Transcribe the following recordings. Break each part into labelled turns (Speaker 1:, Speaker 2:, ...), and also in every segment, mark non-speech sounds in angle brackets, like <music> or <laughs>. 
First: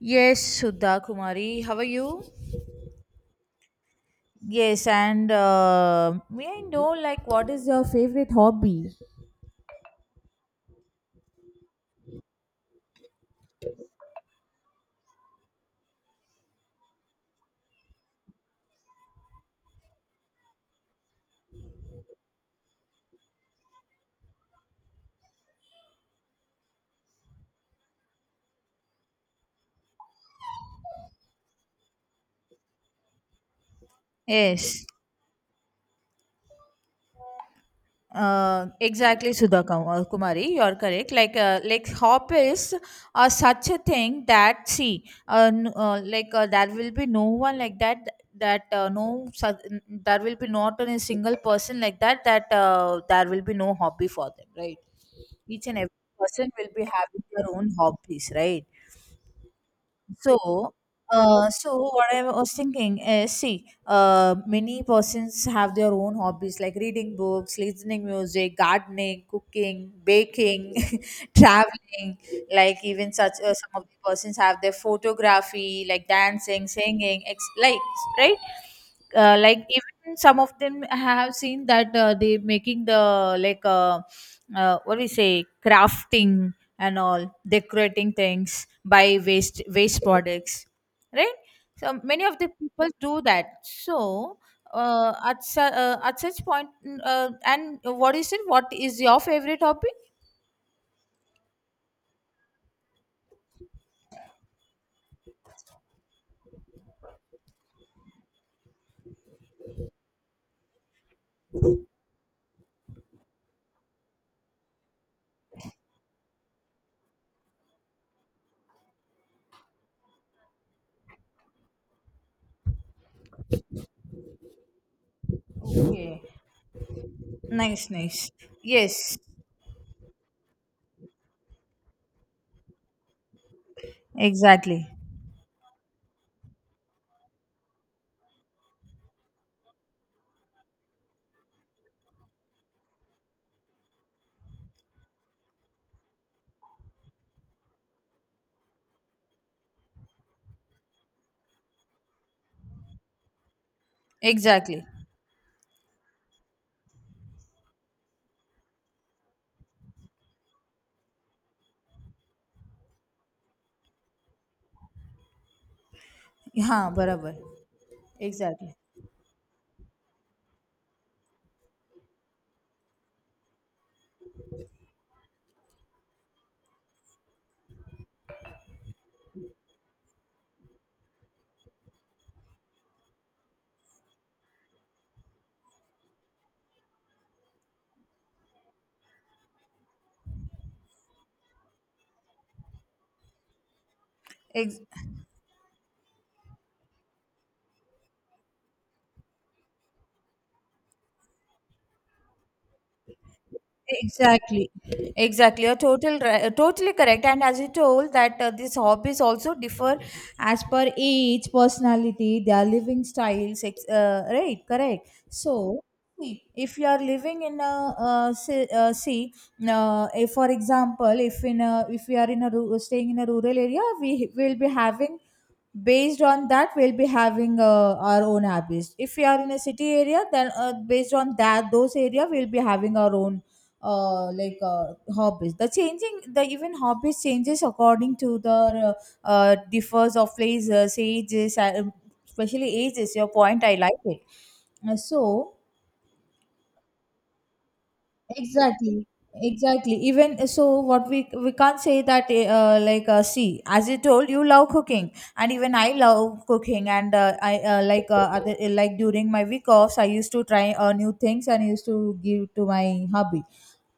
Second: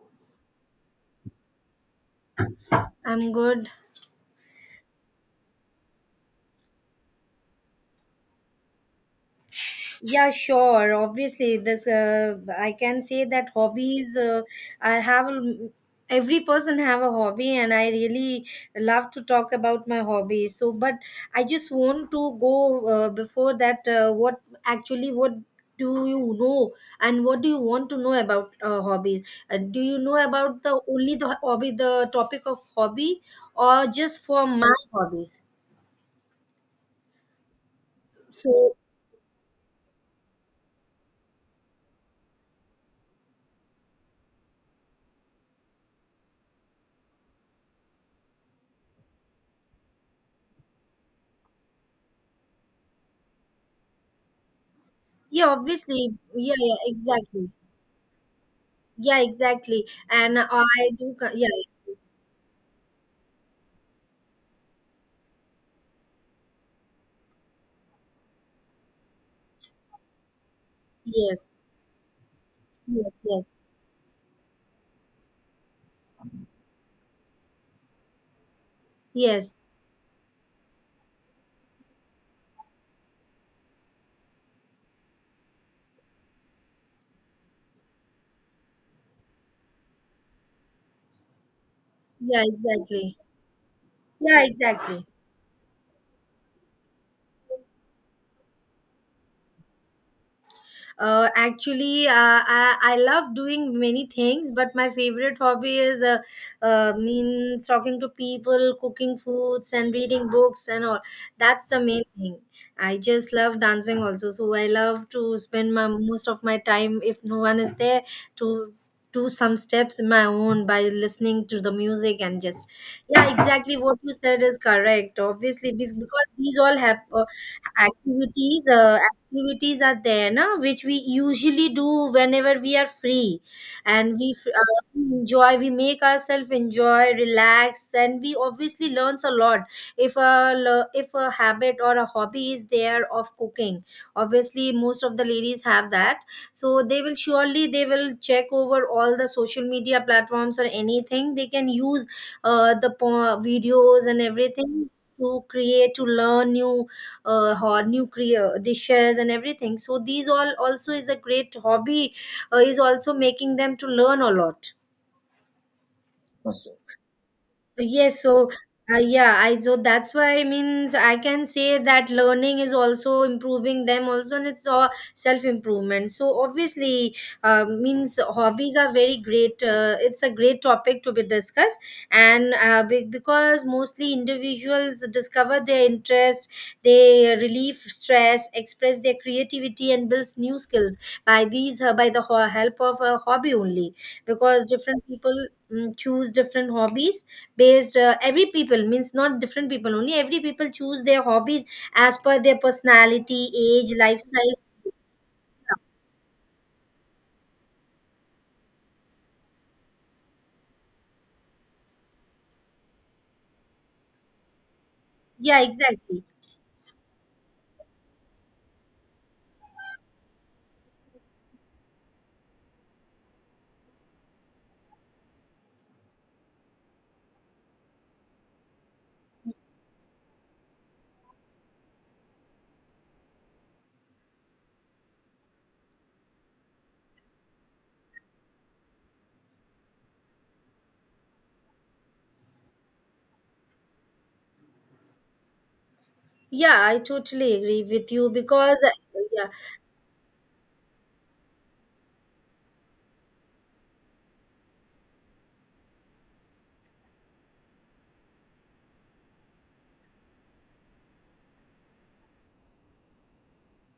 Speaker 1: Yes, Sudha Kumari. How are you?
Speaker 2: I'm good.
Speaker 1: Yes, and may I know, like, what is your favorite hobby?
Speaker 2: Yeah, sure. Obviously, this I can say that hobbies. I have a- every person have a hobby, and I really love to talk about my hobbies. So, but I just want to go before that. What actually what do you know, and what do you want to know about hobbies, do you know about the hobby the topic of hobby, or just for my
Speaker 1: Yes,
Speaker 2: hobbies? So,
Speaker 1: exactly, Sudha Kumari. You're correct. Like, hobbies are such a thing that, see, there will be no one like that. That no, su- n- There will be not a single person like that. There will be no hobby for them, right?
Speaker 2: yeah,
Speaker 1: Each and every
Speaker 2: obviously,
Speaker 1: person
Speaker 2: yeah,
Speaker 1: will
Speaker 2: yeah,
Speaker 1: be having their
Speaker 2: exactly.
Speaker 1: own hobbies, right?
Speaker 2: Yeah, exactly. And I
Speaker 1: So,
Speaker 2: do, yeah,
Speaker 1: so, what I was thinking is, see, many persons have their own hobbies like reading books, listening music, gardening, cooking, baking, <laughs>
Speaker 2: yes,
Speaker 1: traveling. Like
Speaker 2: yes,
Speaker 1: even such,
Speaker 2: yes,
Speaker 1: some of the persons have their photography, like dancing, singing, right.
Speaker 2: yes,
Speaker 1: Like even some of them have seen that, they making the, what we say, crafting and all decorating things by waste products, right, so many of
Speaker 2: yeah,
Speaker 1: the people
Speaker 2: exactly.
Speaker 1: do that, so
Speaker 2: Yeah, exactly.
Speaker 1: at such point, and what is it, what is your favorite topic?
Speaker 2: Actually, I love doing many things, but my favorite hobby is means talking to people, cooking foods, and reading books and all. That's the main thing. I just love dancing also, so I love to spend my most of my time if no one is there to do some steps in my own by listening to the music and just yeah, exactly, what you said is correct. Obviously,
Speaker 1: Okay.
Speaker 2: because these all have
Speaker 1: Nice, nice.
Speaker 2: activities,
Speaker 1: Yes,
Speaker 2: are there now which we usually do whenever we are free, and
Speaker 1: exactly.
Speaker 2: enjoy we make ourselves enjoy, relax, and we obviously learns a lot. If a habit or a hobby is there of cooking, obviously most of the ladies have that, so they will surely they will check over all the social media platforms or anything they can use, videos and
Speaker 1: Exactly.
Speaker 2: everything, to create to learn new hot nuclear dishes and everything. So these all also is a great hobby, is also making them to learn a lot.
Speaker 1: Yeah, barabar.
Speaker 2: Yes, so
Speaker 1: Exactly.
Speaker 2: yeah, I so that's why, I can say that learning is also improving them also, and it's all self improvement. So obviously, means hobbies are very great. It's a great topic to be discussed, and because mostly individuals discover their interest, they relieve stress, express their creativity, and builds new skills by the help of a hobby only. Because
Speaker 1: Ex-
Speaker 2: different people choose different hobbies, based every people, means not different people only, every people choose their hobbies as per their personality, age, lifestyle,
Speaker 1: Exactly. Exactly. You're totally correct. And as you told that, these hobbies also differ as per age, personality, their living styles. Right. Correct.
Speaker 2: yeah,
Speaker 1: So,
Speaker 2: exactly,
Speaker 1: see, if you are living in a, see, see if, for example, if we are in a staying in a rural area, we will be having based on that, we'll be having, our own habits. If we are in a city area, then, based on that those area, we'll be having our own, hobbies. The changing the Even hobbies changes according to the, differs of places, ages, especially ages. Your point, I like it. So.
Speaker 2: yeah, I totally agree with you because
Speaker 1: Exactly,
Speaker 2: yeah,
Speaker 1: exactly. Even, so, what we can't say that, see, as I told you, love cooking, and even I love cooking, and, I like other, eh, like during my week offs, I used to try, new things, and used to give to my hubby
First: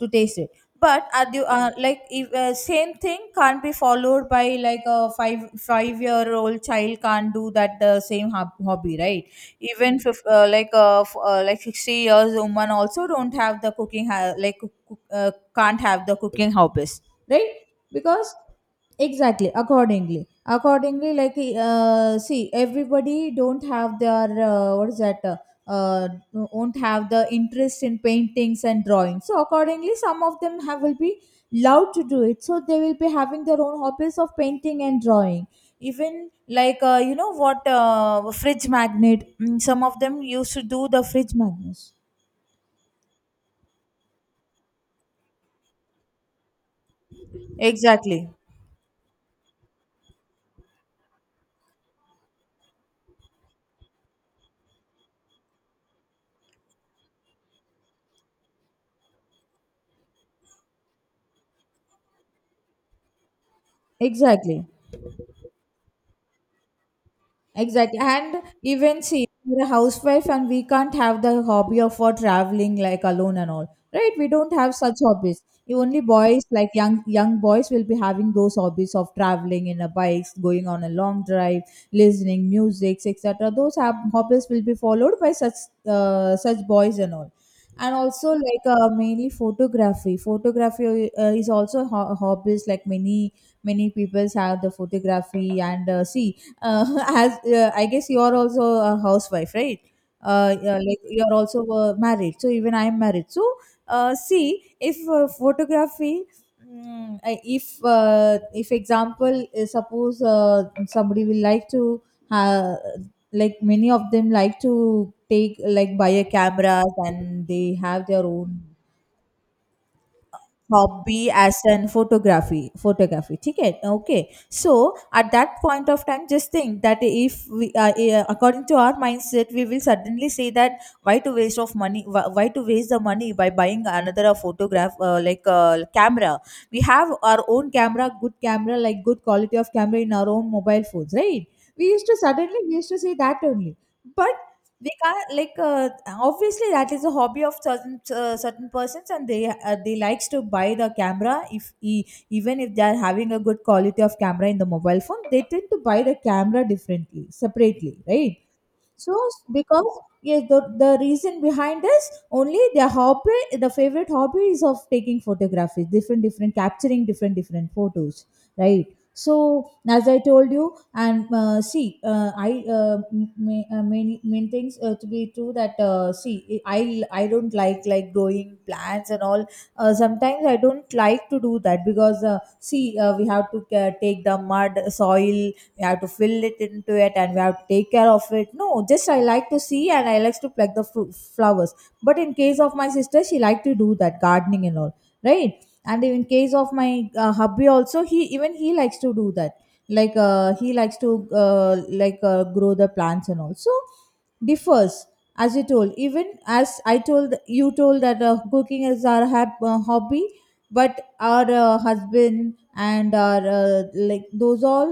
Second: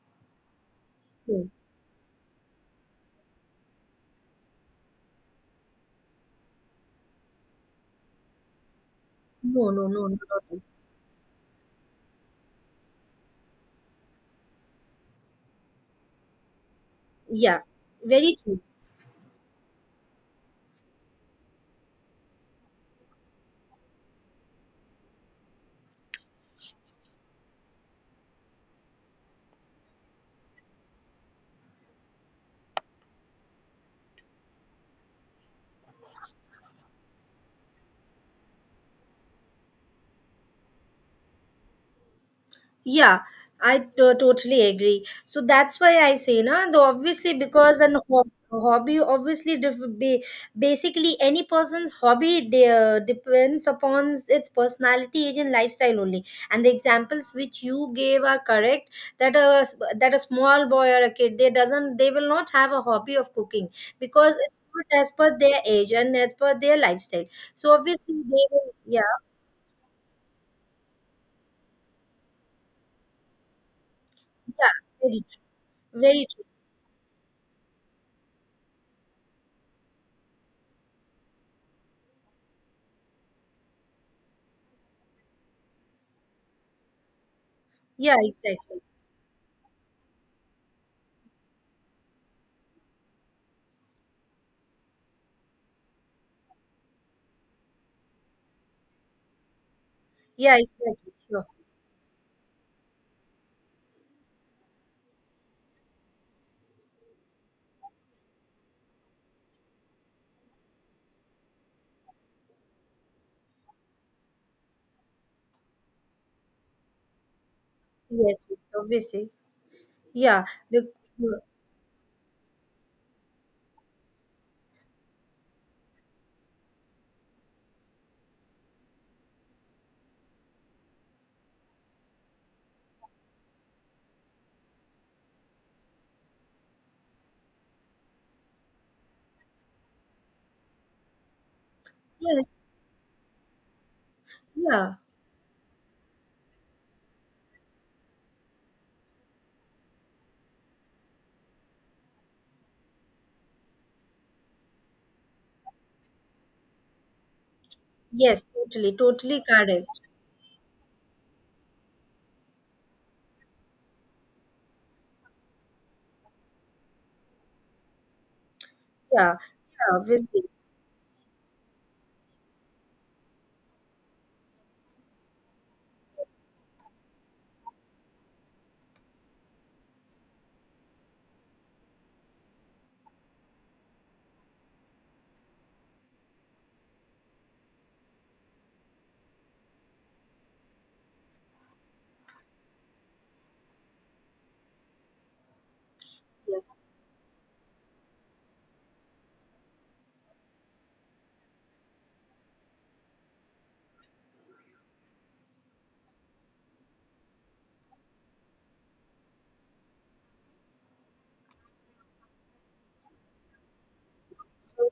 Speaker 1: to taste it. But are you like if, same thing can't be followed by, like, a five five year old child can't do that the same hobby, right?
Speaker 2: no, no,
Speaker 1: Even
Speaker 2: no, no, no, no,
Speaker 1: 60 years woman also don't have the cooking can't have the cooking hobbies, right,
Speaker 2: yeah,
Speaker 1: because
Speaker 2: very true.
Speaker 1: exactly, accordingly, like, see, everybody don't have their, what is that, uh, won't have the interest in paintings and drawing, so accordingly some of them have will be allowed to do it, so they will be having their own hobbies of painting and drawing. Even, like, you know what, fridge magnet, some of them used to do the fridge magnets.
Speaker 2: Yeah, I totally agree. So that's why I say, no, the obviously, because an
Speaker 1: Exactly,
Speaker 2: hobby obviously basically, any person's hobby depends upon its personality, age, and lifestyle only. And the examples which you gave are correct. That a small boy or a kid, they will not have a hobby of cooking because it's
Speaker 1: exactly.
Speaker 2: not as per their age and as per their lifestyle. So
Speaker 1: Exactly.
Speaker 2: obviously
Speaker 1: And
Speaker 2: they will,
Speaker 1: even,
Speaker 2: yeah,
Speaker 1: see, we're a housewife and we can't have the hobby of for traveling like alone and all. Right? We don't
Speaker 2: yeah,
Speaker 1: have such
Speaker 2: very,
Speaker 1: hobbies. You only
Speaker 2: very
Speaker 1: boys,
Speaker 2: true.
Speaker 1: like young boys will be having those hobbies of traveling in a bikes, going on a long drive, listening music, etc. Those have, hobbies will be followed by such boys and all. And
Speaker 2: Yeah,
Speaker 1: also, like,
Speaker 2: exactly.
Speaker 1: mainly photography. Photography, is also hobbies, like many peoples have the photography, and, see, <laughs> as, I guess you are also a housewife, right?
Speaker 2: Yeah,
Speaker 1: Yeah, like
Speaker 2: exactly.
Speaker 1: you are
Speaker 2: Sure.
Speaker 1: also, married. So even I am married. So, see, if, photography, mm, I- if example, suppose, somebody will like to, uh, like many of them like to take, like, buy a camera and they have their
Speaker 2: Yes, yes,
Speaker 1: own
Speaker 2: obviously. Yeah. the-
Speaker 1: hobby as an photography ठीक है, okay. So, at that point of time, just think that, if we, according to our mindset, we will suddenly say that, why to waste of money, why to waste the money by buying another, photograph like camera. We have our own camera, good camera, like good quality of camera in our own mobile phones, right. we used to
Speaker 2: Yes,
Speaker 1: Suddenly we used to say that only. But they
Speaker 2: yeah.
Speaker 1: can't, like, obviously that is a hobby of certain persons, and they likes to buy the camera, if, even if they are having a good quality of camera in the mobile phone, they tend to buy the camera differently, separately, right.
Speaker 2: Yes, totally,
Speaker 1: So
Speaker 2: totally correct.
Speaker 1: because, yes, the reason behind is only their hobby, the favorite hobby is of taking photography, different different capturing different different photos, right?
Speaker 2: Yeah.
Speaker 1: So,
Speaker 2: Yeah,
Speaker 1: as I
Speaker 2: obviously.
Speaker 1: told you, and, see, main things, to be true that, see, I don't like growing plants and all. Sometimes I don't like to do that because, see, we have to, take the mud soil, we have to fill it into it, and we have to take care of it. No, just I like to see, and I likes to pluck the fru flowers. But in case of my sister, she like to do that gardening and all, right. And in case
Speaker 2: Yes.
Speaker 1: of my, hubby also, he even he likes to do that, like, he likes to, grow the plants and all, so differs. As you told, even as I told you told that, cooking is our hobby, but our, husband, and our, those all,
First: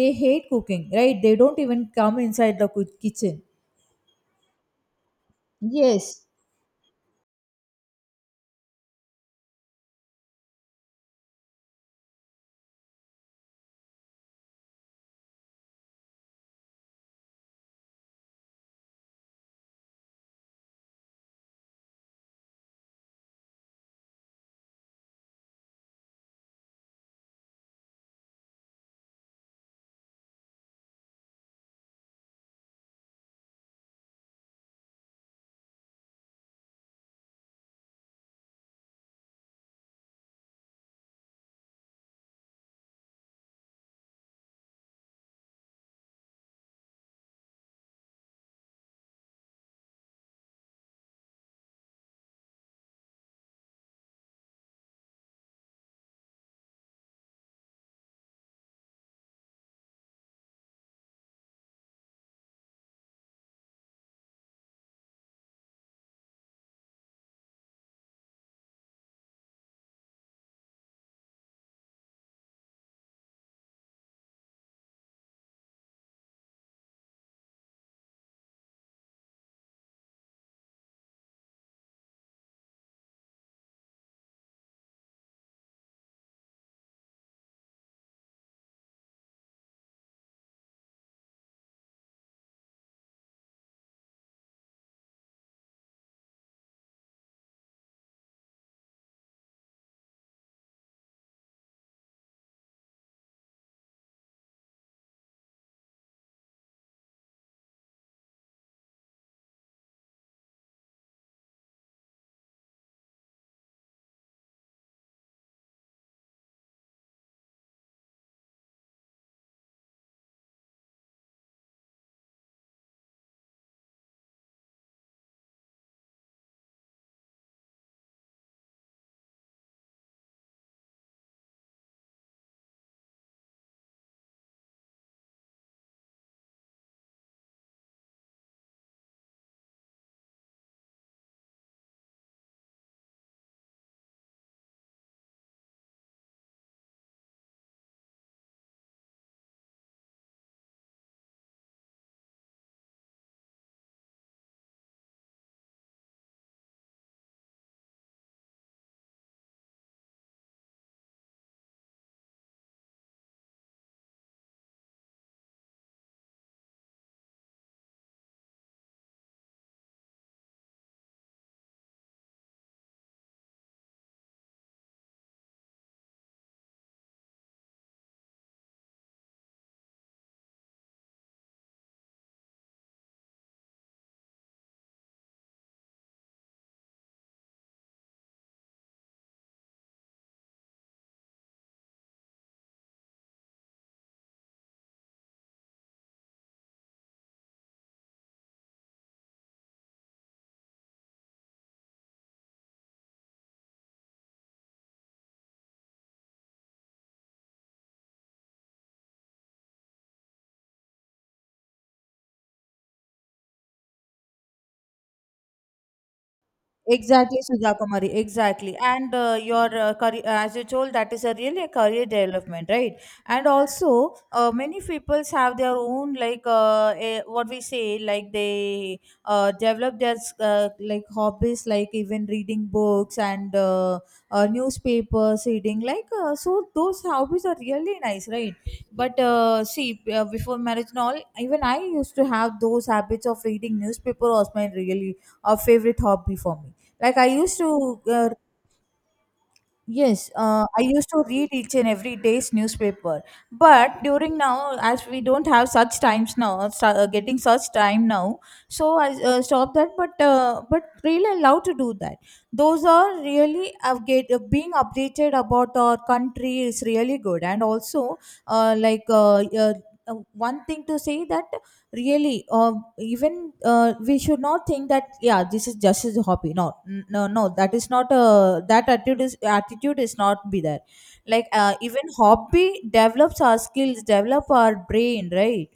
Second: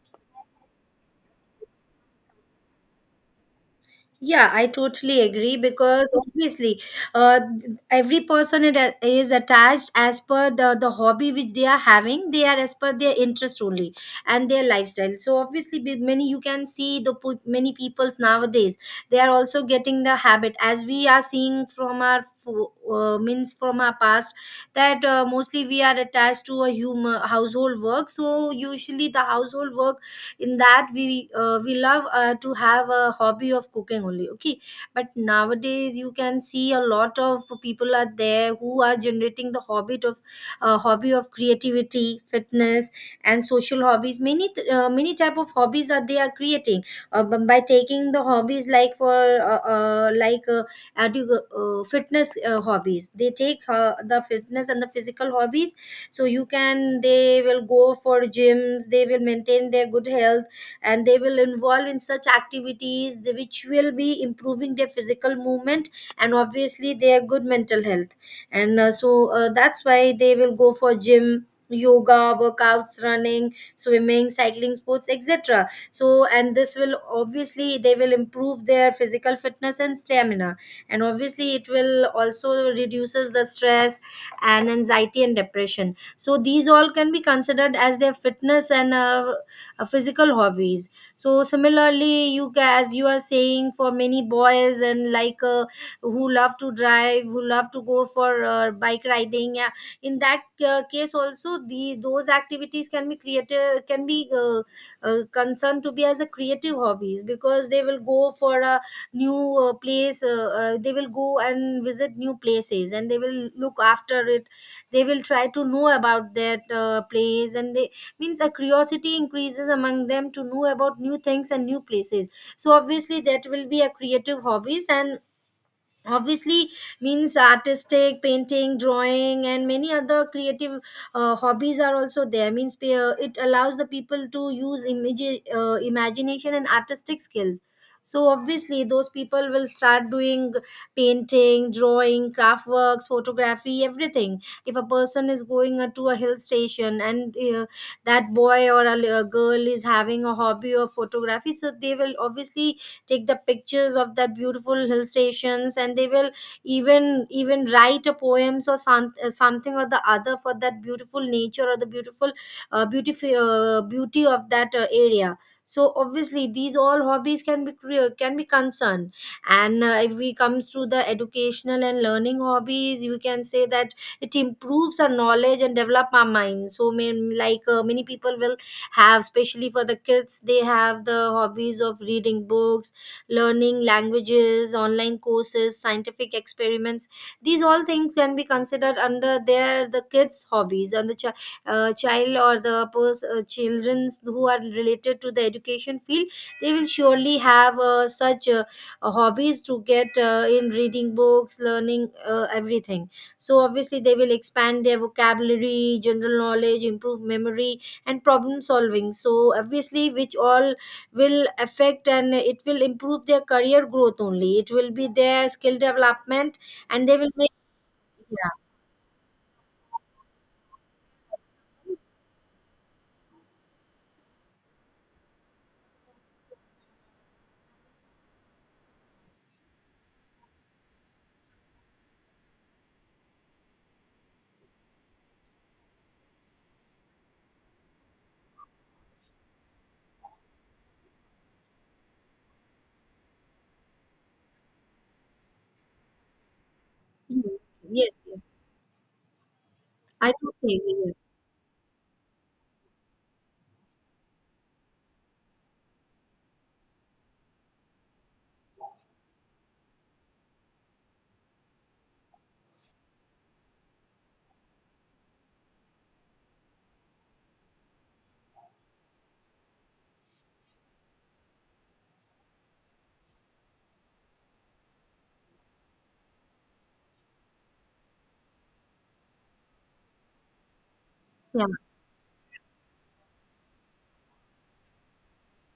Speaker 1: they hate cooking, right, they don't even come inside the kitchen.
Speaker 2: Yeah, I totally agree because
Speaker 1: Yes.
Speaker 2: obviously, uh, every person it is attached as per the hobby which they are having. They are as per their interest only, and their lifestyle. So obviously, many, you can see many peoples nowadays. They are also getting the habit as we are seeing from our fo- means from our past, that mostly we are attached to a human household work. So usually the household work, in that we love to have a hobby of cooking only. Okay, but nowadays you can see a lot of people are there who are generating the hobby of, creativity, fitness, and social hobbies. Many type of hobbies are they are creating, by taking the hobbies, like for uh, uh, like uh, fitness, hobbies, they take the fitness and the physical hobbies. So you can, they will go for gyms, they will maintain their good health, and they will involve in such activities which will be improving their physical movement, and obviously their good mental health. And that's why they will go for gym, yoga, workouts, running, swimming, cycling, sports, etc., so and this will obviously, they will improve their physical fitness and stamina, and obviously it will also reduces the stress and anxiety and depression. So these all can be considered as their fitness and physical hobbies. So similarly, as you are saying, for many boys and, who love to drive, who love to go for bike riding, yeah, in that case also, the those activities can be concerned to be as a creative hobbies, because they will go for a new place they will go and visit new places, and they will look after it, they will try to know about that place, and they, means a curiosity increases among them to know about new things and new places. So obviously that will be a creative hobbies, and obviously, means, artistic, painting, drawing, and many other creative hobbies are also there, means it allows the people to use imagination and artistic skills. So obviously those people will start doing painting, drawing, craft works, photography, everything. If a person is going to a hill station, and that boy or a girl is having a hobby of photography, so they will obviously take the pictures of the beautiful hill stations, and they will even write a poems or something or the other for that beautiful nature or the beautiful beauty of that area. So obviously these all hobbies can be concerned. And if we comes to the educational and learning hobbies, you can say that it improves our knowledge and develop our mind. So main, like many people will have, especially for the kids, they have the hobbies of reading books, learning languages, online courses, scientific experiments. These all things can be considered under the kids' hobbies, and the child or the childrens who are related to the education field. They will surely have such hobbies to get in reading books, learning everything. So obviously they will expand their vocabulary, general knowledge, improve memory, and problem solving. So obviously, which all will affect, and it will improve their career growth only. It will be their skill development, and they will
Speaker 1: Exactly,
Speaker 2: make
Speaker 1: Sudha Kumari.
Speaker 2: yeah.
Speaker 1: Exactly, and, your, career, as you told, that is a really a career development, right? And also, many peoples have their own, like, a, what we say, like they, develop their, like hobbies, like even reading books, and, newspapers, reading, like, so. Those hobbies are really nice, right? But, see, before marriage and all, even I used to have those habits of reading newspaper, was my really a favorite hobby for me. Like I
Speaker 2: Mhm.
Speaker 1: used to,
Speaker 2: Yes,
Speaker 1: uh,
Speaker 2: yes,
Speaker 1: yes,
Speaker 2: I totally
Speaker 1: I used
Speaker 2: agree,
Speaker 1: to read each and every day's newspaper, but during now as we don't have such times now, getting such time now. So I, stopped that, but really allowed to do that. Those are really, being updated about our country is really good, and also, uh, like uh, uh, uh, one thing to say that, really, even, we should not think that, yeah, this is just as a hobby. No, no, no, that is not a that attitude is not be there. Like,
Speaker 2: yeah.
Speaker 1: even hobby develops our skills, develop our brain, right.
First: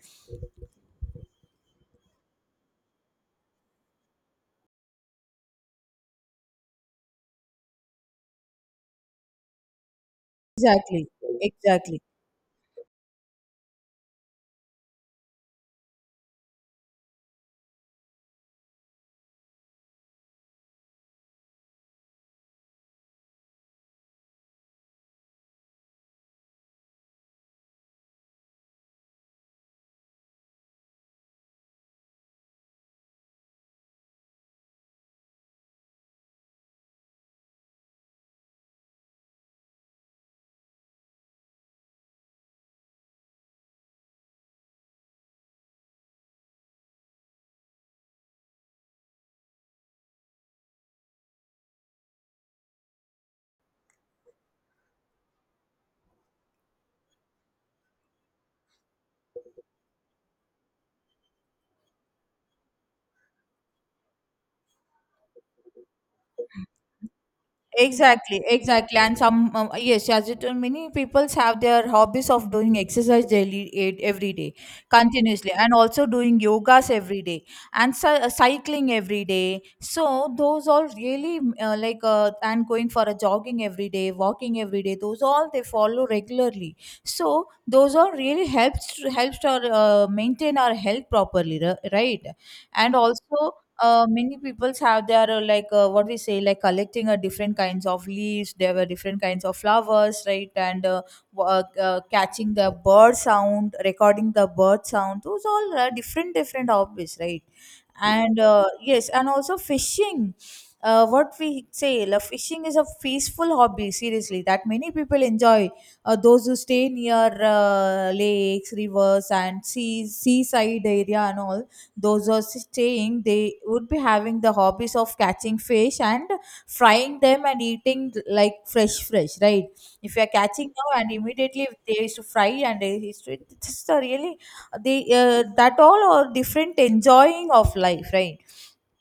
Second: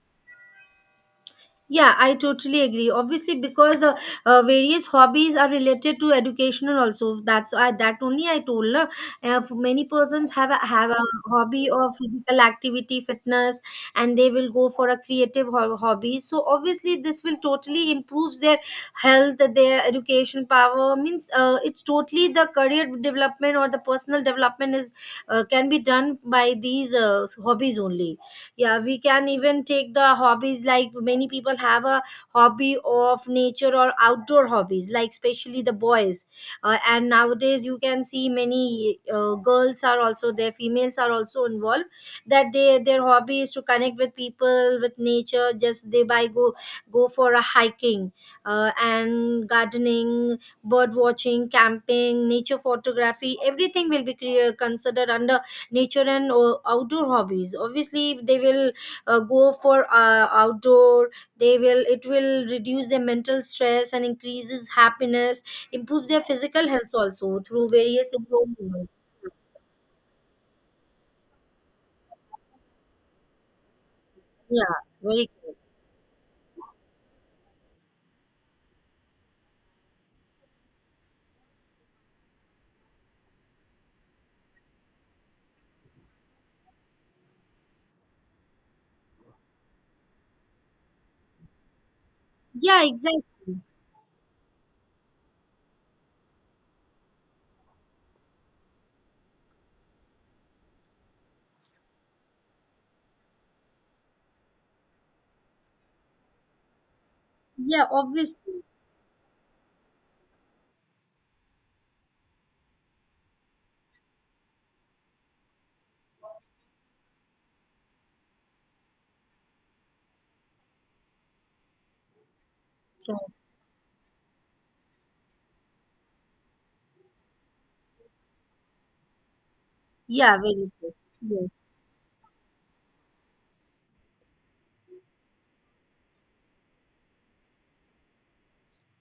Speaker 2: Yeah, I totally agree. Obviously, because various hobbies are related to educational also. That only I told, na. Many persons have a
Speaker 1: Exactly,
Speaker 2: hobby of
Speaker 1: exactly.
Speaker 2: physical activity, fitness, and they will go for a creative hobby. So obviously, this will totally improves their health, their education power. Means it's totally the career development or the personal development, is can be done by these hobbies only. Yeah, we can even take the hobbies like many people have a hobby of nature or outdoor hobbies, like especially the boys, and nowadays you can see many girls are also there, females are also involved, that they their hobby is to connect with people, with nature, just they by go go for a hiking, and gardening, bird watching, camping, nature photography, everything will be considered under nature and outdoor hobbies. Obviously if they will go for outdoor, they will it will reduce their mental stress and increases happiness, improve their physical health also through various
Speaker 1: Exactly,
Speaker 2: improvements.
Speaker 1: exactly. And some, yes, as you told, many people have their hobbies of doing exercise daily, every day,
Speaker 2: Yeah, very
Speaker 1: continuously,
Speaker 2: good.
Speaker 1: and also doing yogas every day, and cycling every day. So those all really, like, and going for a jogging every day, walking every day, those all they follow regularly. So those all really helps, helps to, maintain our health properly, right?
Speaker 2: Yeah,
Speaker 1: And also,
Speaker 2: exactly.
Speaker 1: many people have their, what we say, like collecting a different kinds of leaves, there were different kinds of flowers, right, and, catching the bird sound, recording the bird sound, those all are different different hobbies, right.
Speaker 2: Yeah,
Speaker 1: And,
Speaker 2: obviously.
Speaker 1: yes, and also fishing, what we say, like fishing is a peaceful hobby, seriously, that many people enjoy, those who stay near, lakes, rivers, and seas, seaside area, and all, those who are staying,
Speaker 2: Yes.
Speaker 1: they would be having the hobbies of catching fish and frying them and eating, like, fresh fresh, right. If you are
Speaker 2: Yeah,
Speaker 1: catching
Speaker 2: very good.
Speaker 1: now, and
Speaker 2: Yes.
Speaker 1: immediately they used to fry, and they used to it's a really, they, that all are different enjoying of life, right.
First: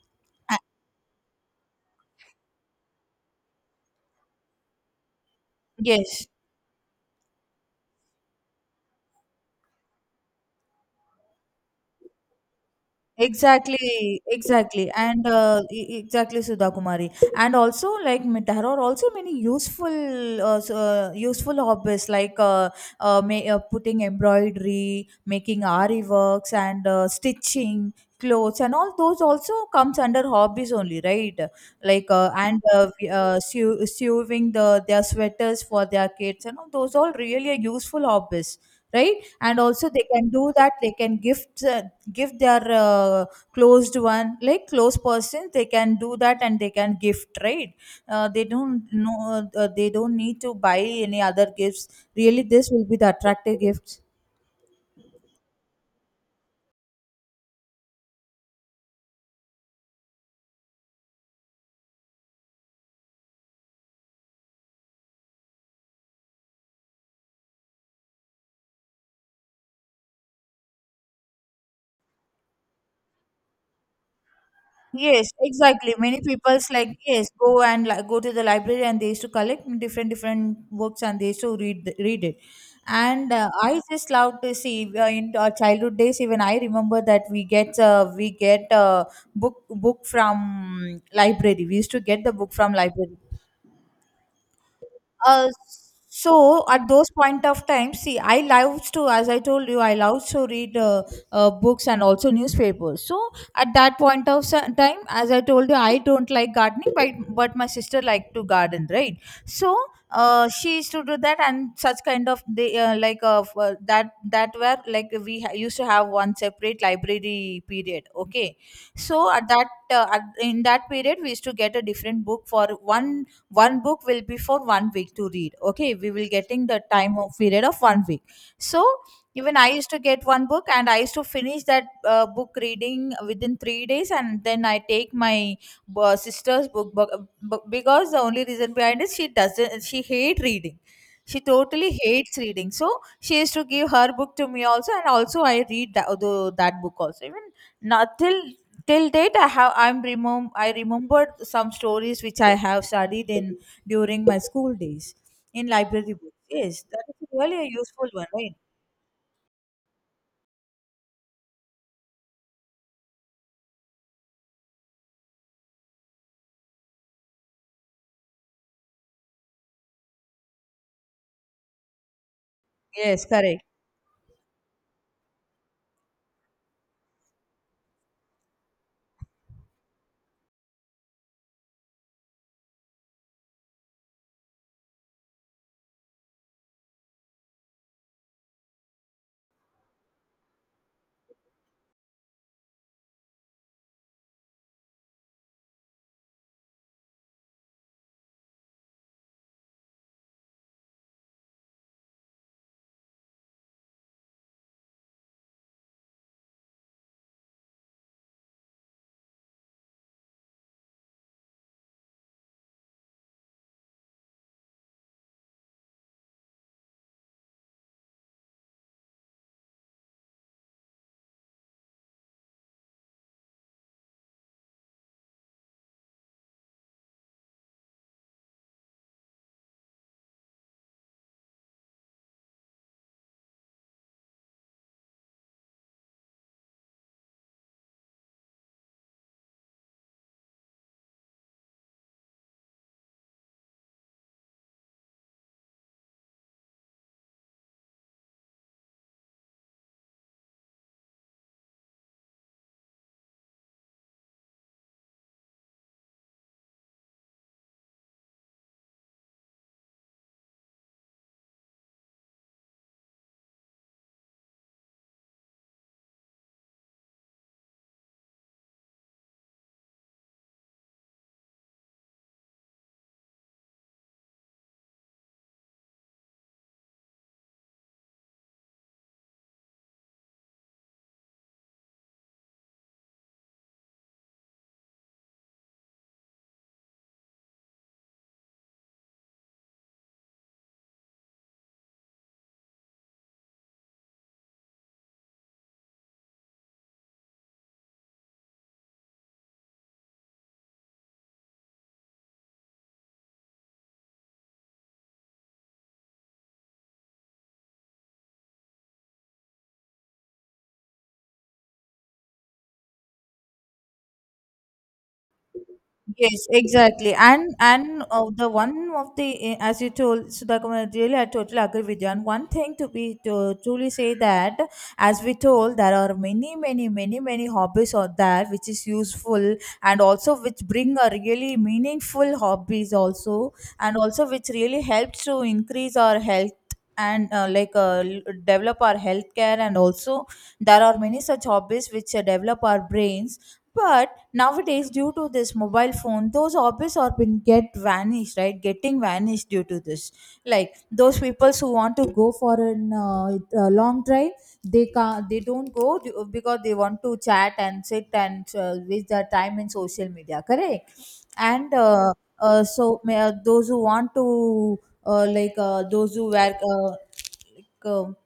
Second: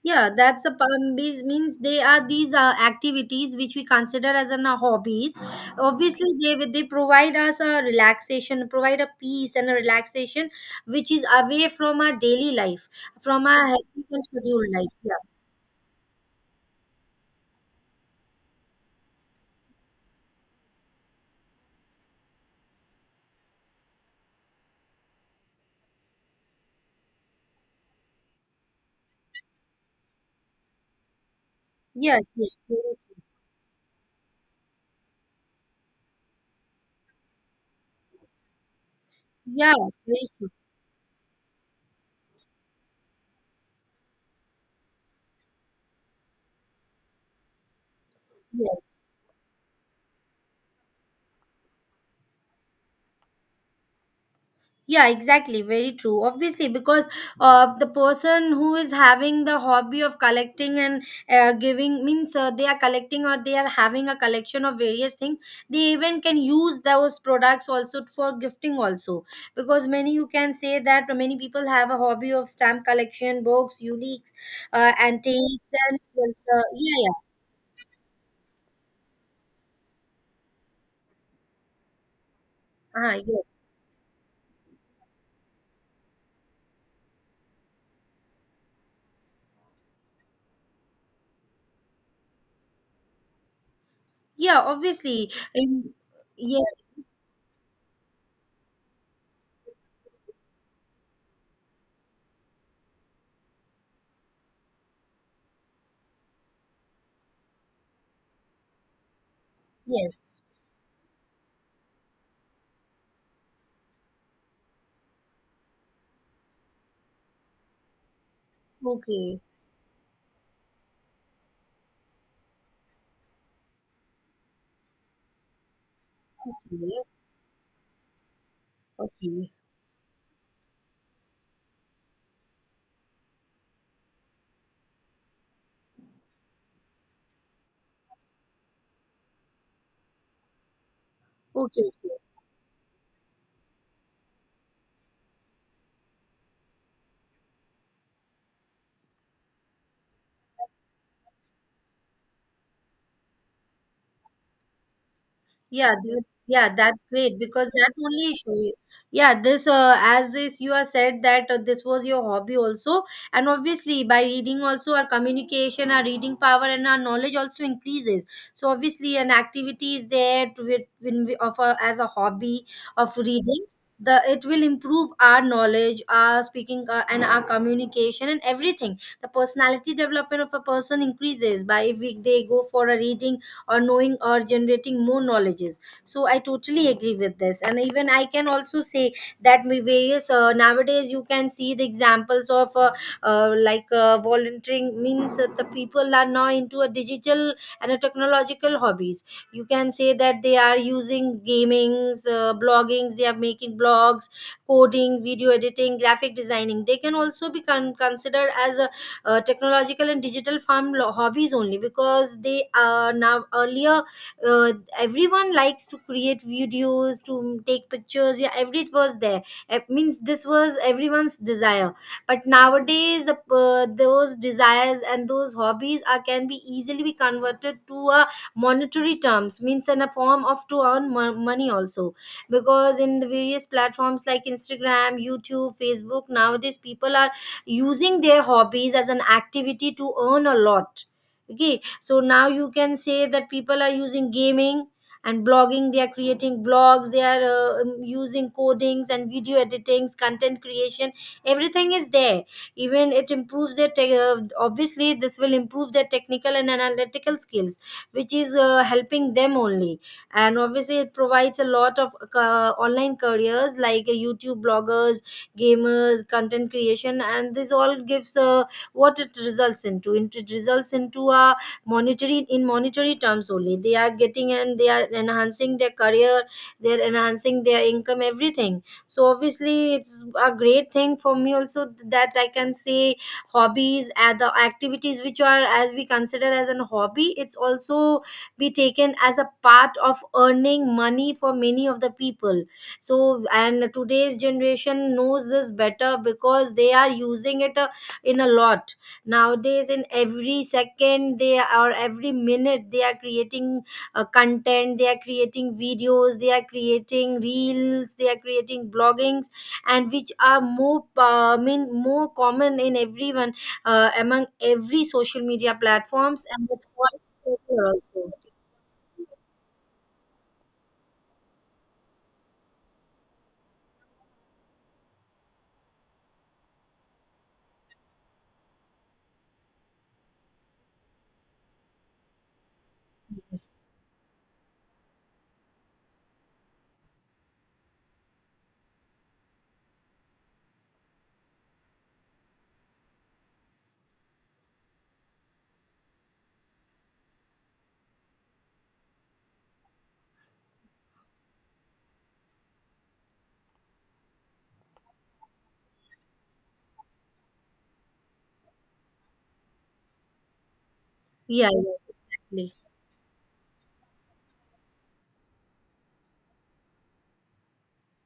Speaker 2: Yeah,
Speaker 1: Uh,
Speaker 2: that's a hobbies, means they are these activities which we consider as an hobbies. Obviously,
Speaker 1: yes.
Speaker 2: they provide us a relaxation, provide a peace and a relaxation which is away from our daily life, from our hectic
Speaker 1: Exactly,
Speaker 2: and scheduled
Speaker 1: exactly,
Speaker 2: life. Yeah.
Speaker 1: and, exactly, Sudha Kumari, and also, like, there are also many useful, useful hobbies, like, putting embroidery, making ari works, and, stitching clothes, and all those also comes under hobbies only, right? Like,
Speaker 2: Yes. Yes.
Speaker 1: and,
Speaker 2: Yes.
Speaker 1: sewing the their sweaters for their kids, and all those all really are useful hobbies, right? And also
Speaker 2: Yes.
Speaker 1: they
Speaker 2: Very
Speaker 1: can
Speaker 2: true.
Speaker 1: do that, they can gift, give their, closed one, like close person, they can do that and they can gift, right. They don't
Speaker 2: Yes.
Speaker 1: know, they don't need to buy any other gifts. Really, this will be the attractive gift.
Speaker 2: Yeah, exactly. Very true. Obviously, because the person who is having the hobby of collecting and giving, means they are collecting, or they are having a collection of various things. They even can use those products also for gifting also. Because many, you can say that many people have a hobby of stamp collection, books, uniques,
Speaker 1: Yes,
Speaker 2: antiques,
Speaker 1: exactly.
Speaker 2: and
Speaker 1: Many people's like
Speaker 2: yeah,
Speaker 1: yes, go and like, go to the library and they used to collect different different books and they used to read it.
Speaker 2: yeah,
Speaker 1: And
Speaker 2: yeah,
Speaker 1: uh, I just love to see in our childhood days. Even I remember that we get a book from library. We used to get the book from library.
Speaker 2: yeah. Obviously,
Speaker 1: Uh,
Speaker 2: in, yes,
Speaker 1: so at those point of time, see, I loved to, as I told you, I loved to read books and also newspapers. So at that point of time, as I told you, I don't like gardening, but my sister liked to garden, right? So
Speaker 2: yes.
Speaker 1: she used to do that, and such kind of they like that were like used to have one separate library period. Okay, so
Speaker 2: Okay,
Speaker 1: at in that period, we used to get a different book for one book will be for 1 week to read. Okay, we will getting the
Speaker 2: okay,
Speaker 1: time of period of 1 week. So even I used to get one book and I used to finish that book reading within 3 days, and then I take my sister's because the only reason behind it, she doesn't she hate reading. She
Speaker 2: okay,
Speaker 1: totally
Speaker 2: okay.
Speaker 1: hates reading. So she used to give her book to me also, and also I read that, that book also. Even not till till date I have, I remembered some stories which I have studied in during my school days in
Speaker 2: Yeah,
Speaker 1: library
Speaker 2: that,
Speaker 1: books.
Speaker 2: yeah,
Speaker 1: Yes,
Speaker 2: that's
Speaker 1: that is
Speaker 2: great
Speaker 1: really a
Speaker 2: because
Speaker 1: really
Speaker 2: that
Speaker 1: useful one,
Speaker 2: only show
Speaker 1: right?
Speaker 2: you. Yeah, this as this you have said that this was your hobby also, and obviously by reading also, our communication, our reading power, and our knowledge also increases. So obviously an activity is there to it when we offer as a hobby of
Speaker 1: Yes, correct.
Speaker 2: reading. The it will improve our knowledge, our speaking, and our communication and everything. The personality development of a person increases by if they go for a reading or knowing or generating more knowledges, so I totally agree with this, and even I can also say that we various nowadays you can see the examples of volunteering means that the people are now into a digital and a technological hobbies. You can say that they are using gamings, bloggings, they are making blogs, coding, video editing, graphic designing. They can also be considered as a technological and digital hobbies only, because they are now earlier, uh, everyone likes to create videos, to take pictures, yeah, everything was there. It means this was everyone's desire, but nowadays the those desires and those hobbies are can be easily be converted to a monetary terms, means in a form of to earn money also, because in the various platforms like Instagram, YouTube, Facebook, nowadays people are using their hobbies as an activity to earn a lot. Okay, so now you can say that people are using gaming and blogging, they are creating blogs, they are using codings and video editings, content creation, everything is there. Even it improves their obviously this will improve their technical and analytical skills, which is helping them only. And obviously it provides a lot of online careers like YouTube bloggers, gamers, content creation, and this all gives what it results into it results into a monetary terms only, they are getting and they are enhancing their career, they're enhancing their income, everything. So obviously it's a great thing for me also, that I can say hobbies and the activities which are as we consider as an hobby, it's also be taken as a part of earning money for many of the people. So and today's generation knows this better because they are using it in a lot. Nowadays in every second they are, every minute they are creating content, they are creating videos, they are creating reels, they are creating bloggings, and which are more I mean more common in everyone, among every social media platforms,
Speaker 1: Yes,
Speaker 2: and that's why
Speaker 1: exactly. And
Speaker 2: also.
Speaker 1: the one of the, as you told Sudhakuma, really I totally agree with you. And one thing to be to truly say that, as we told, there are many, many, many, many hobbies out there which is useful, and also which bring a really meaningful hobbies also,
Speaker 2: Yes.
Speaker 1: and also which really helps to increase our health, and like develop our healthcare, and also there are many such hobbies which develop our brains. But nowadays due to this mobile phone, those hobbies are been get vanished, right? Getting vanished due to this, like, those people who want to go for an a long drive, they can, they don't go because they want to chat and sit and waste their time in social media, correct?
Speaker 2: Yeah.
Speaker 1: and
Speaker 2: Yes,
Speaker 1: uh,
Speaker 2: exactly.
Speaker 1: those who want to like those who wear like,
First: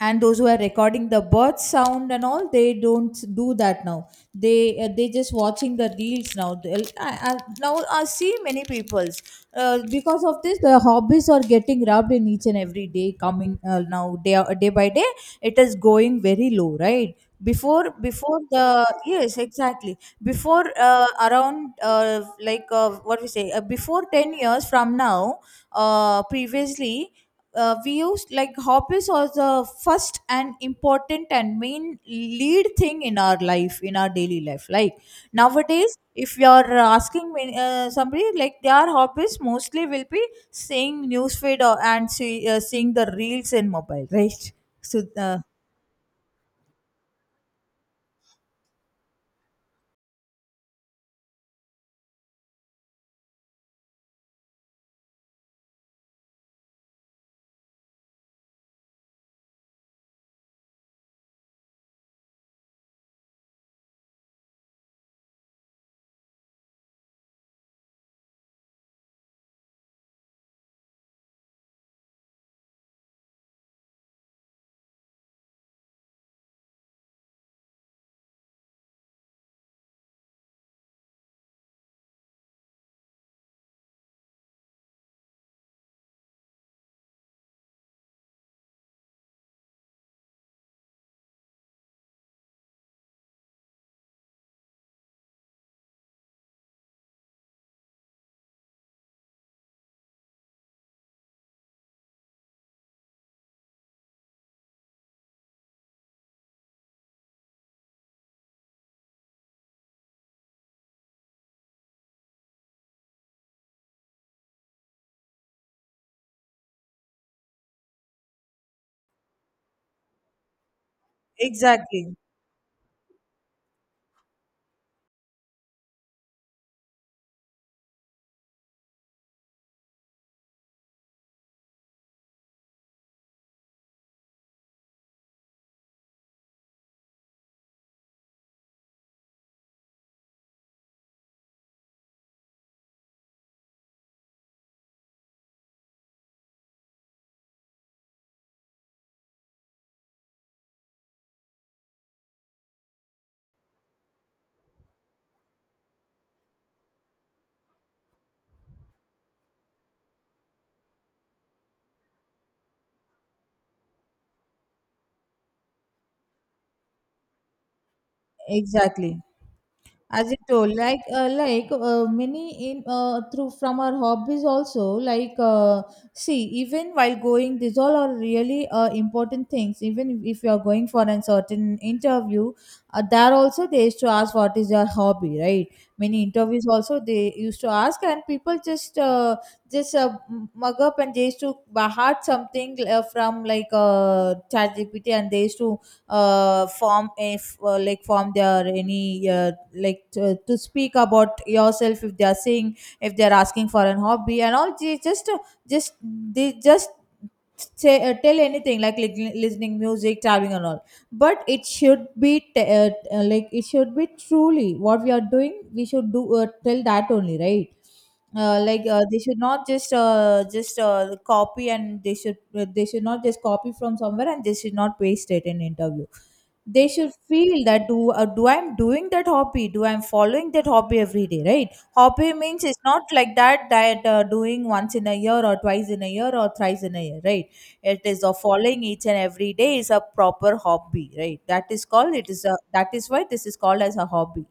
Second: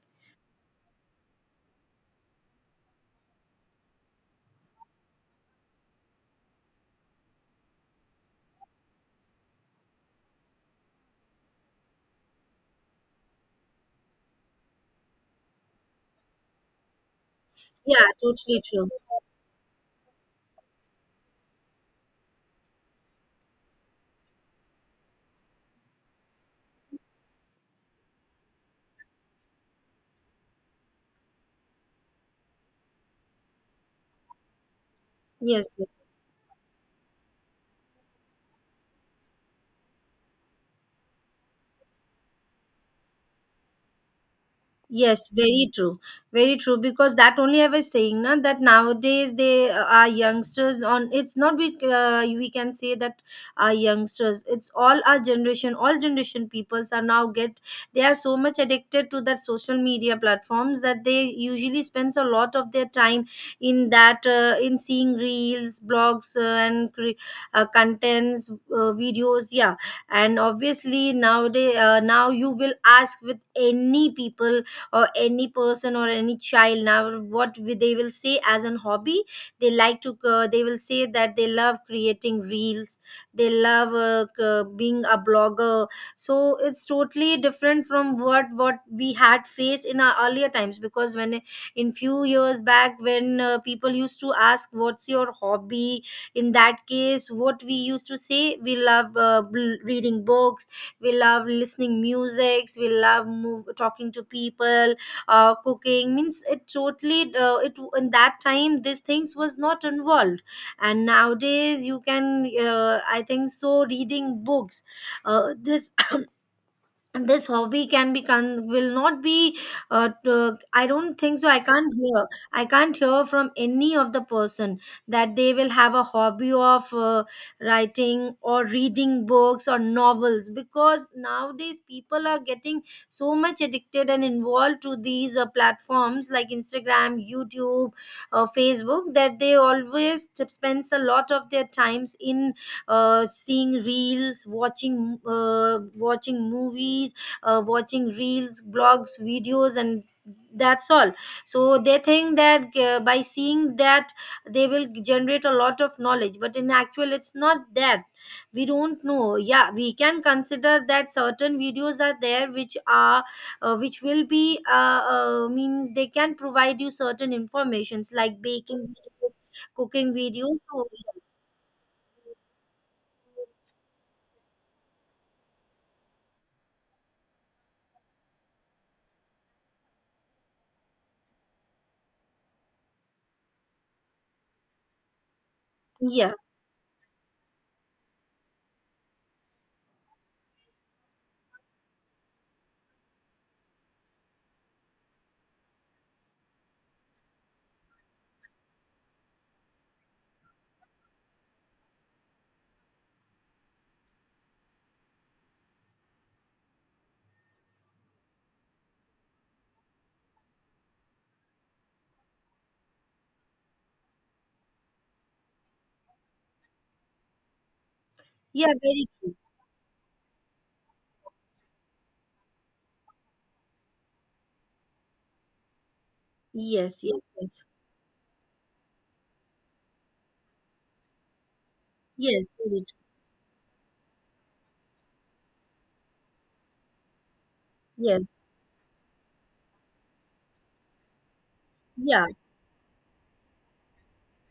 Speaker 1: and those who are recording the bird sound and all, they don't do that now. They they just watching the reels now. Now I see many people's, because of this the hobbies are getting rubbed in each and every day coming, day by day. It is going very low, right? before
Speaker 2: Yeah,
Speaker 1: before
Speaker 2: totally true.
Speaker 1: the yes exactly, before around like what we say before 10 years from now, previously we used, like, hobbies was the first and important and main lead thing in our life, in our daily life. Like,
Speaker 2: Yes, yes.
Speaker 1: nowadays if you're asking me, somebody like their hobbies mostly will be seeing newsfeed or and see, seeing the reels in mobile, right? So
Speaker 2: Yes, very true. Very true. Because that only I was saying, na, that nowadays they are youngsters on. It's not we, we can say that our youngsters. It's all our generation. All generation peoples are now get. They are so much addicted to that social media platforms that they usually spends a lot of their time in that, in seeing reels, blogs, and contents, videos. Yeah, and obviously nowadays now you will ask with any people or any person or any child now what they will say as an hobby. They like to, they will say that they love creating reels, they love being a blogger. So it's totally different from what we had faced in our earlier times, because when, in few years back, when people used to ask what's your hobby, in that case what we used to say, we love reading books, we love listening musics, we love move talking to people, cooking, means it totally, it, in that time these things was not involved. And nowadays you can, I think so reading books, this and this hobby can be, can will not be, I don't think so, I can't
Speaker 1: exactly,
Speaker 2: hear. I can't hear from any of the person that they will have a hobby of, writing or reading books or novels, because nowadays people are getting so much addicted and involved to these platforms like Instagram, YouTube, Facebook, that they always spends a lot of their times in seeing reels, watching, watching movies, watching reels, blogs, videos, and that's all. So they think that by seeing that they will generate a lot of knowledge, but in actual it's not that. We don't know, yeah, we can consider that certain videos are there which are which will be, means they can provide you certain informations, like baking
Speaker 1: exactly.
Speaker 2: videos, cooking
Speaker 1: As you
Speaker 2: videos,
Speaker 1: told,
Speaker 2: so,
Speaker 1: like many in through from our hobbies also, like see, even while going, these all are really important things. Even if you are going for a certain interview, there also they used to ask what is your hobby, right? Many
Speaker 2: yeah.
Speaker 1: interviews also they used to ask, and people just mug up, and they used to bahart something from like ChatGPT, and they used to form if like form their any like to speak about yourself, if they are saying, if they are asking for an hobby and all, they just they just say tell anything like listening music, traveling and all. But it should be like it should be truly what we are doing, we should do tell that only, right?
Speaker 2: Yeah,
Speaker 1: Like
Speaker 2: very
Speaker 1: they
Speaker 2: true.
Speaker 1: should not just copy, and they should, they should not just copy from somewhere, and they should not paste it in interview. They
Speaker 2: Yes,
Speaker 1: should
Speaker 2: yes, yes.
Speaker 1: feel that, do do I'm doing that hobby? Do I'm following that hobby every day? Right? Hobby
Speaker 2: Yes,
Speaker 1: means it's
Speaker 2: very
Speaker 1: not
Speaker 2: true.
Speaker 1: like that, that doing once in a year or twice in a year or thrice in a year, right? It is
Speaker 2: Yes.
Speaker 1: a following each and every day is a proper hobby. Right? That is called,
Speaker 2: Yeah.
Speaker 1: it is a, that is why this is called as a hobby.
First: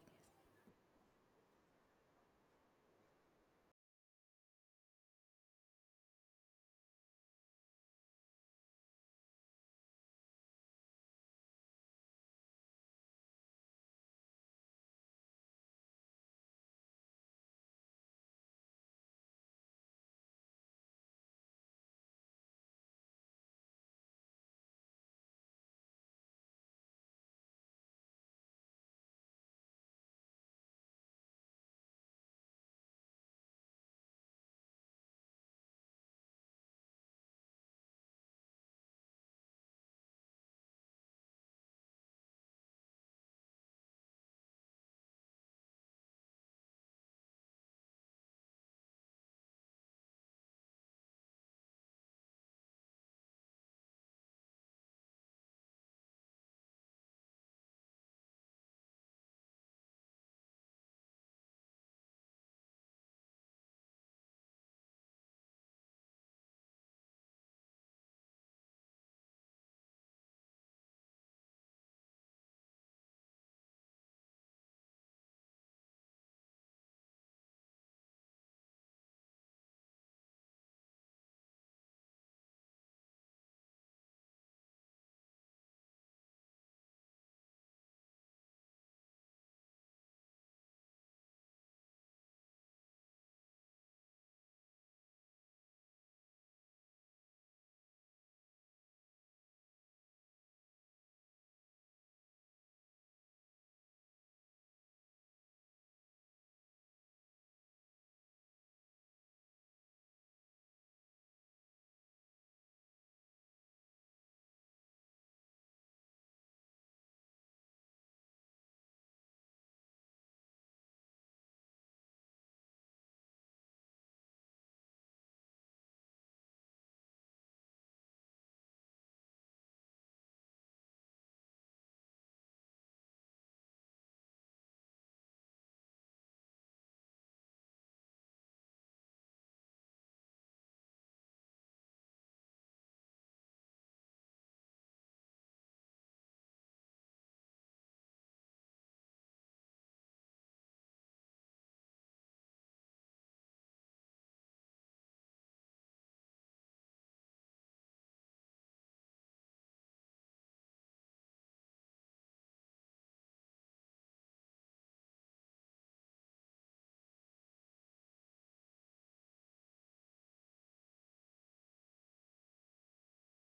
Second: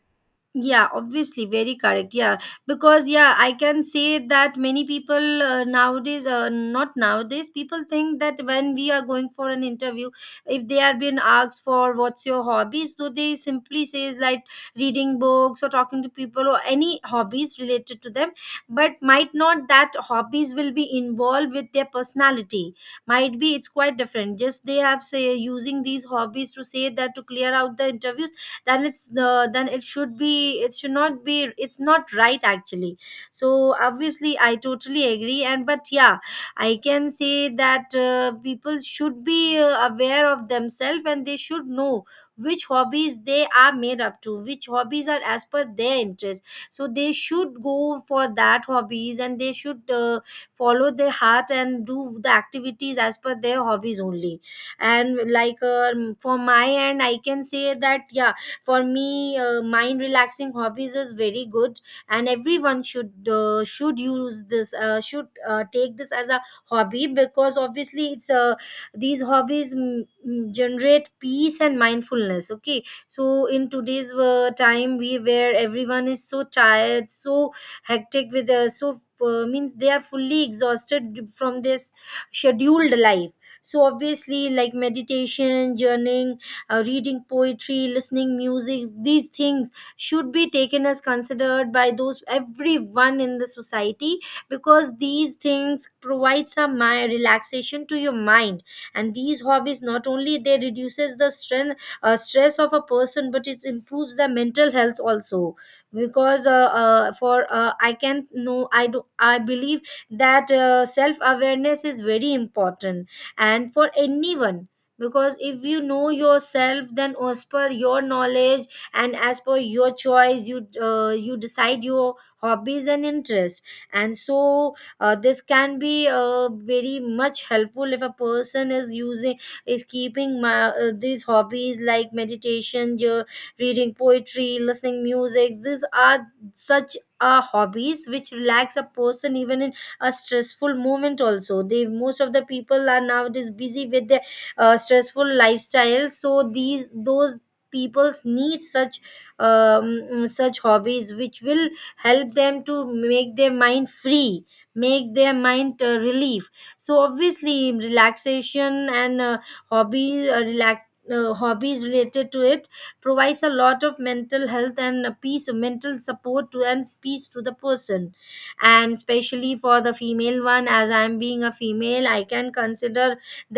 Speaker 2: Yeah, obviously, very correct. Yeah, because yeah, I can say that many people, nowadays, not nowadays, people think that when we are going for an interview, if they are being asked for what's your hobbies, so they simply says like reading books or talking to people or any hobbies related to them, but might not that hobbies will be involved with their personality. Might be it's quite different. Just they have say using these hobbies to say that to clear out the interviews, then it's the, then it should be, it should not be, it's not right actually. So obviously I totally agree, and but yeah, I can say that people should be aware of themselves and they should know which hobbies they are made up to, which hobbies are as per their interest, so they should go for that hobbies and they should, follow their heart and do the activities as per their hobbies only. And like, um, for my end I can say that, yeah, for me mind relaxing hobbies is very good, and everyone should use this, should take this as a hobby, because obviously it's these hobbies generate peace and mindfulness. Okay, so in today's time we, where everyone is so tired, so hectic with, so means they are fully exhausted from this scheduled life. So obviously, like meditation, journaling, reading poetry, listening music, these things should be taken as considered by those everyone in the society, because these things provide some my relaxation to your mind. And these hobbies not only they reduces the strength stress of a person, but it improves their mental health also. Because for I can know, I do, I believe that self awareness is very important, and for anyone, because if you know yourself, then as per your knowledge and as per your choice, you, you decide your hobbies and interests. And so this can be very much helpful if a person is using, is keeping my, these hobbies like meditation, reading poetry, listening music. These are such hobbies which relax a person even in a stressful moment also. They, most of the people are nowadays busy with their stressful lifestyles, so these, those peoples need such such hobbies which will help them to make their mind free, make their mind relief. So obviously relaxation and hobbies relax, hobbies related to it provides a lot of mental health and a peace, mental support to and peace to the person. And especially for the female one, as I am being a female, I can consider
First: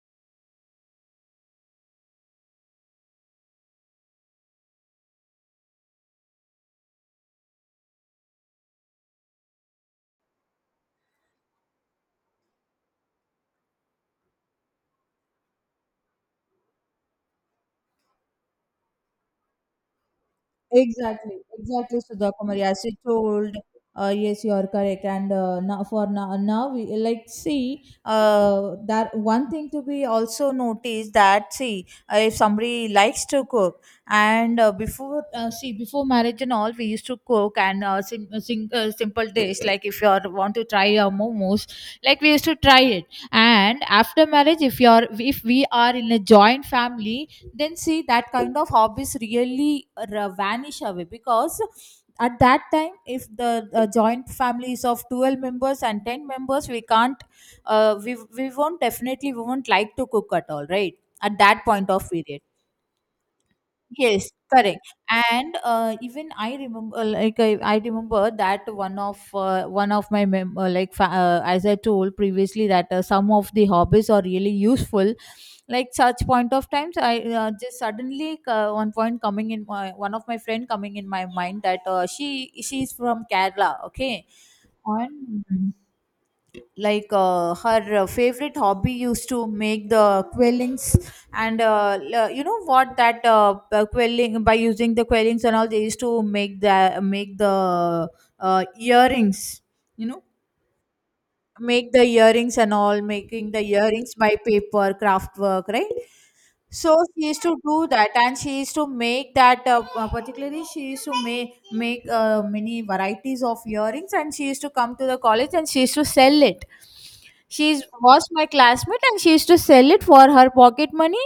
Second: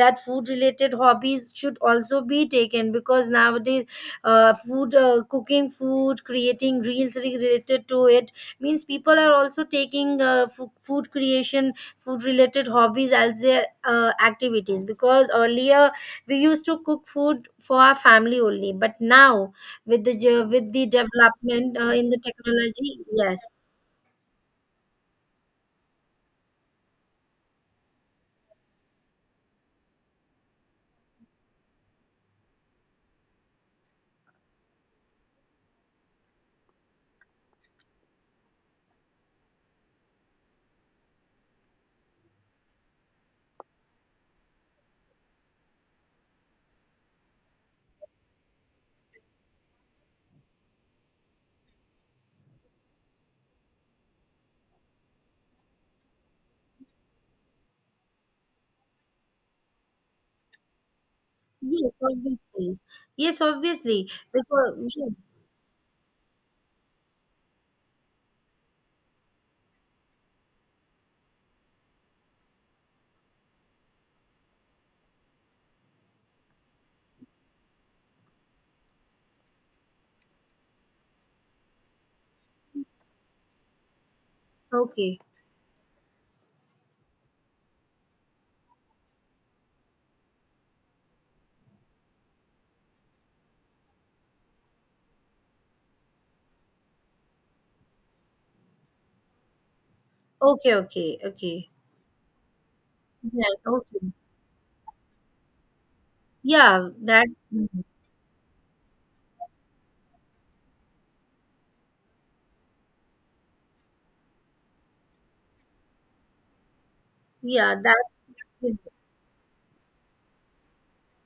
Speaker 2: that food related hobbies should also be taken, because nowadays food, cooking food, creating reels related to it, means people are also taking food creation, food related hobbies as their activities. Because earlier we used to cook food for our family only, but now with the with the
Speaker 1: Exactly,
Speaker 2: development
Speaker 1: exactly,
Speaker 2: in the
Speaker 1: Sudha Kumari. As
Speaker 2: technology.
Speaker 1: you
Speaker 2: Yes.
Speaker 1: told, yes, you are correct. And now, for now, now we like see that one thing to be also noticed, that see if somebody likes to cook, and before see before marriage and all we used to cook, and simple dish like if you are want to try a momos, like we used to try it. And after marriage, if you are, if we are in a joint family, then see that kind of hobbies really vanish away, because at that time if the joint family is of 12 members and 10 members, we won't, definitely we won't like to cook at all, right? At that point
Speaker 2: Yes,
Speaker 1: of period.
Speaker 2: obviously. Yes, obviously.
Speaker 1: Yes,
Speaker 2: Because
Speaker 1: correct.
Speaker 2: yes.
Speaker 1: And even I remember, like I remember that one of my as I told previously, that some of the hobbies are really useful. Like such point of times, I just suddenly one point coming in my, one of my friend coming in my mind, that she is from Kerala, okay,
Speaker 2: Okay,
Speaker 1: and like her favorite hobby used to make the quillings. And you know what, that quelling, by using the quillings and all, they used to make the earrings, you know.
Speaker 2: okay, okay, okay.
Speaker 1: Make the earrings and all,
Speaker 2: Yeah,
Speaker 1: making the
Speaker 2: okay.
Speaker 1: earrings by paper craft work, right?
Speaker 2: Yeah,
Speaker 1: So
Speaker 2: that,
Speaker 1: she used to
Speaker 2: mhm,
Speaker 1: do that, and she used to make that. Particularly, she used to make many varieties of earrings, and she used to come to the college and she used to sell it.
Speaker 2: yeah,
Speaker 1: She
Speaker 2: that
Speaker 1: was my
Speaker 2: is,
Speaker 1: classmate, and she used to sell it for her pocket money.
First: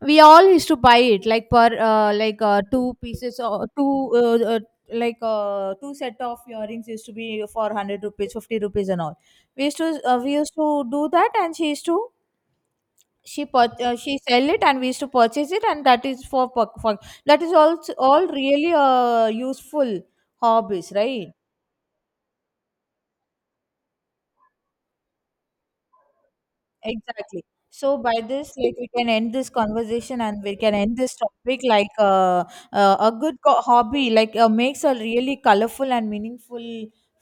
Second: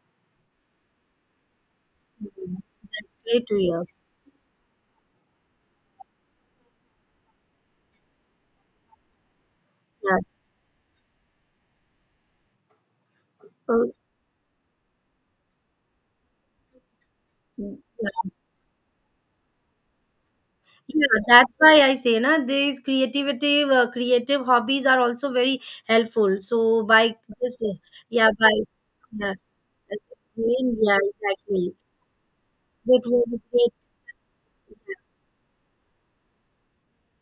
Speaker 1: We all used to buy it, like, per
Speaker 2: mhm,
Speaker 1: two
Speaker 2: that's
Speaker 1: pieces
Speaker 2: great to
Speaker 1: or
Speaker 2: hear.
Speaker 1: two uh, uh, like two set of earrings used to be for 100 rupees, 50 rupees, and all.
Speaker 2: Yeah.
Speaker 1: We used to do that, and she used to,
Speaker 2: So,
Speaker 1: she sell it and we used to purchase it, and that is for, for that is also all
Speaker 2: yeah.
Speaker 1: really useful hobbies,
Speaker 2: Yeah,
Speaker 1: right?
Speaker 2: that's why I say, na, these creativity, creative hobbies are also very helpful. So by
Speaker 1: Exactly.
Speaker 2: this,
Speaker 1: So by
Speaker 2: yeah,
Speaker 1: this,
Speaker 2: by,
Speaker 1: like, we can end
Speaker 2: yeah,
Speaker 1: this conversation and we can end
Speaker 2: yeah,
Speaker 1: this topic.
Speaker 2: exactly.
Speaker 1: Like
Speaker 2: It
Speaker 1: a
Speaker 2: was
Speaker 1: good
Speaker 2: a great,
Speaker 1: hobby like makes a really colorful and meaningful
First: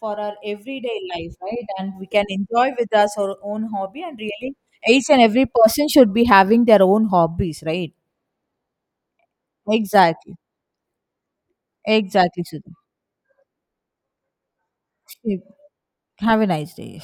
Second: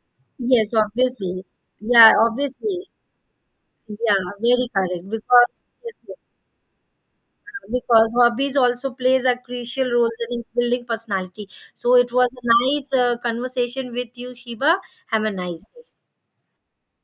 Speaker 1: for our
Speaker 2: yes,
Speaker 1: everyday life,
Speaker 2: obviously.
Speaker 1: right? And we
Speaker 2: Yeah,
Speaker 1: can enjoy
Speaker 2: obviously.
Speaker 1: with us our own hobby, and
Speaker 2: Yeah,
Speaker 1: really
Speaker 2: very correct.
Speaker 1: each and every
Speaker 2: Because
Speaker 1: person should
Speaker 2: yes,
Speaker 1: be having their own hobbies, right?
Speaker 2: because hobbies also plays a crucial role
Speaker 1: Exactly,
Speaker 2: in building personality. So it was
Speaker 1: exactly,
Speaker 2: a
Speaker 1: Sudha.
Speaker 2: nice conversation with you, Shiba. Have a nice day.
Speaker 1: Have a nice day.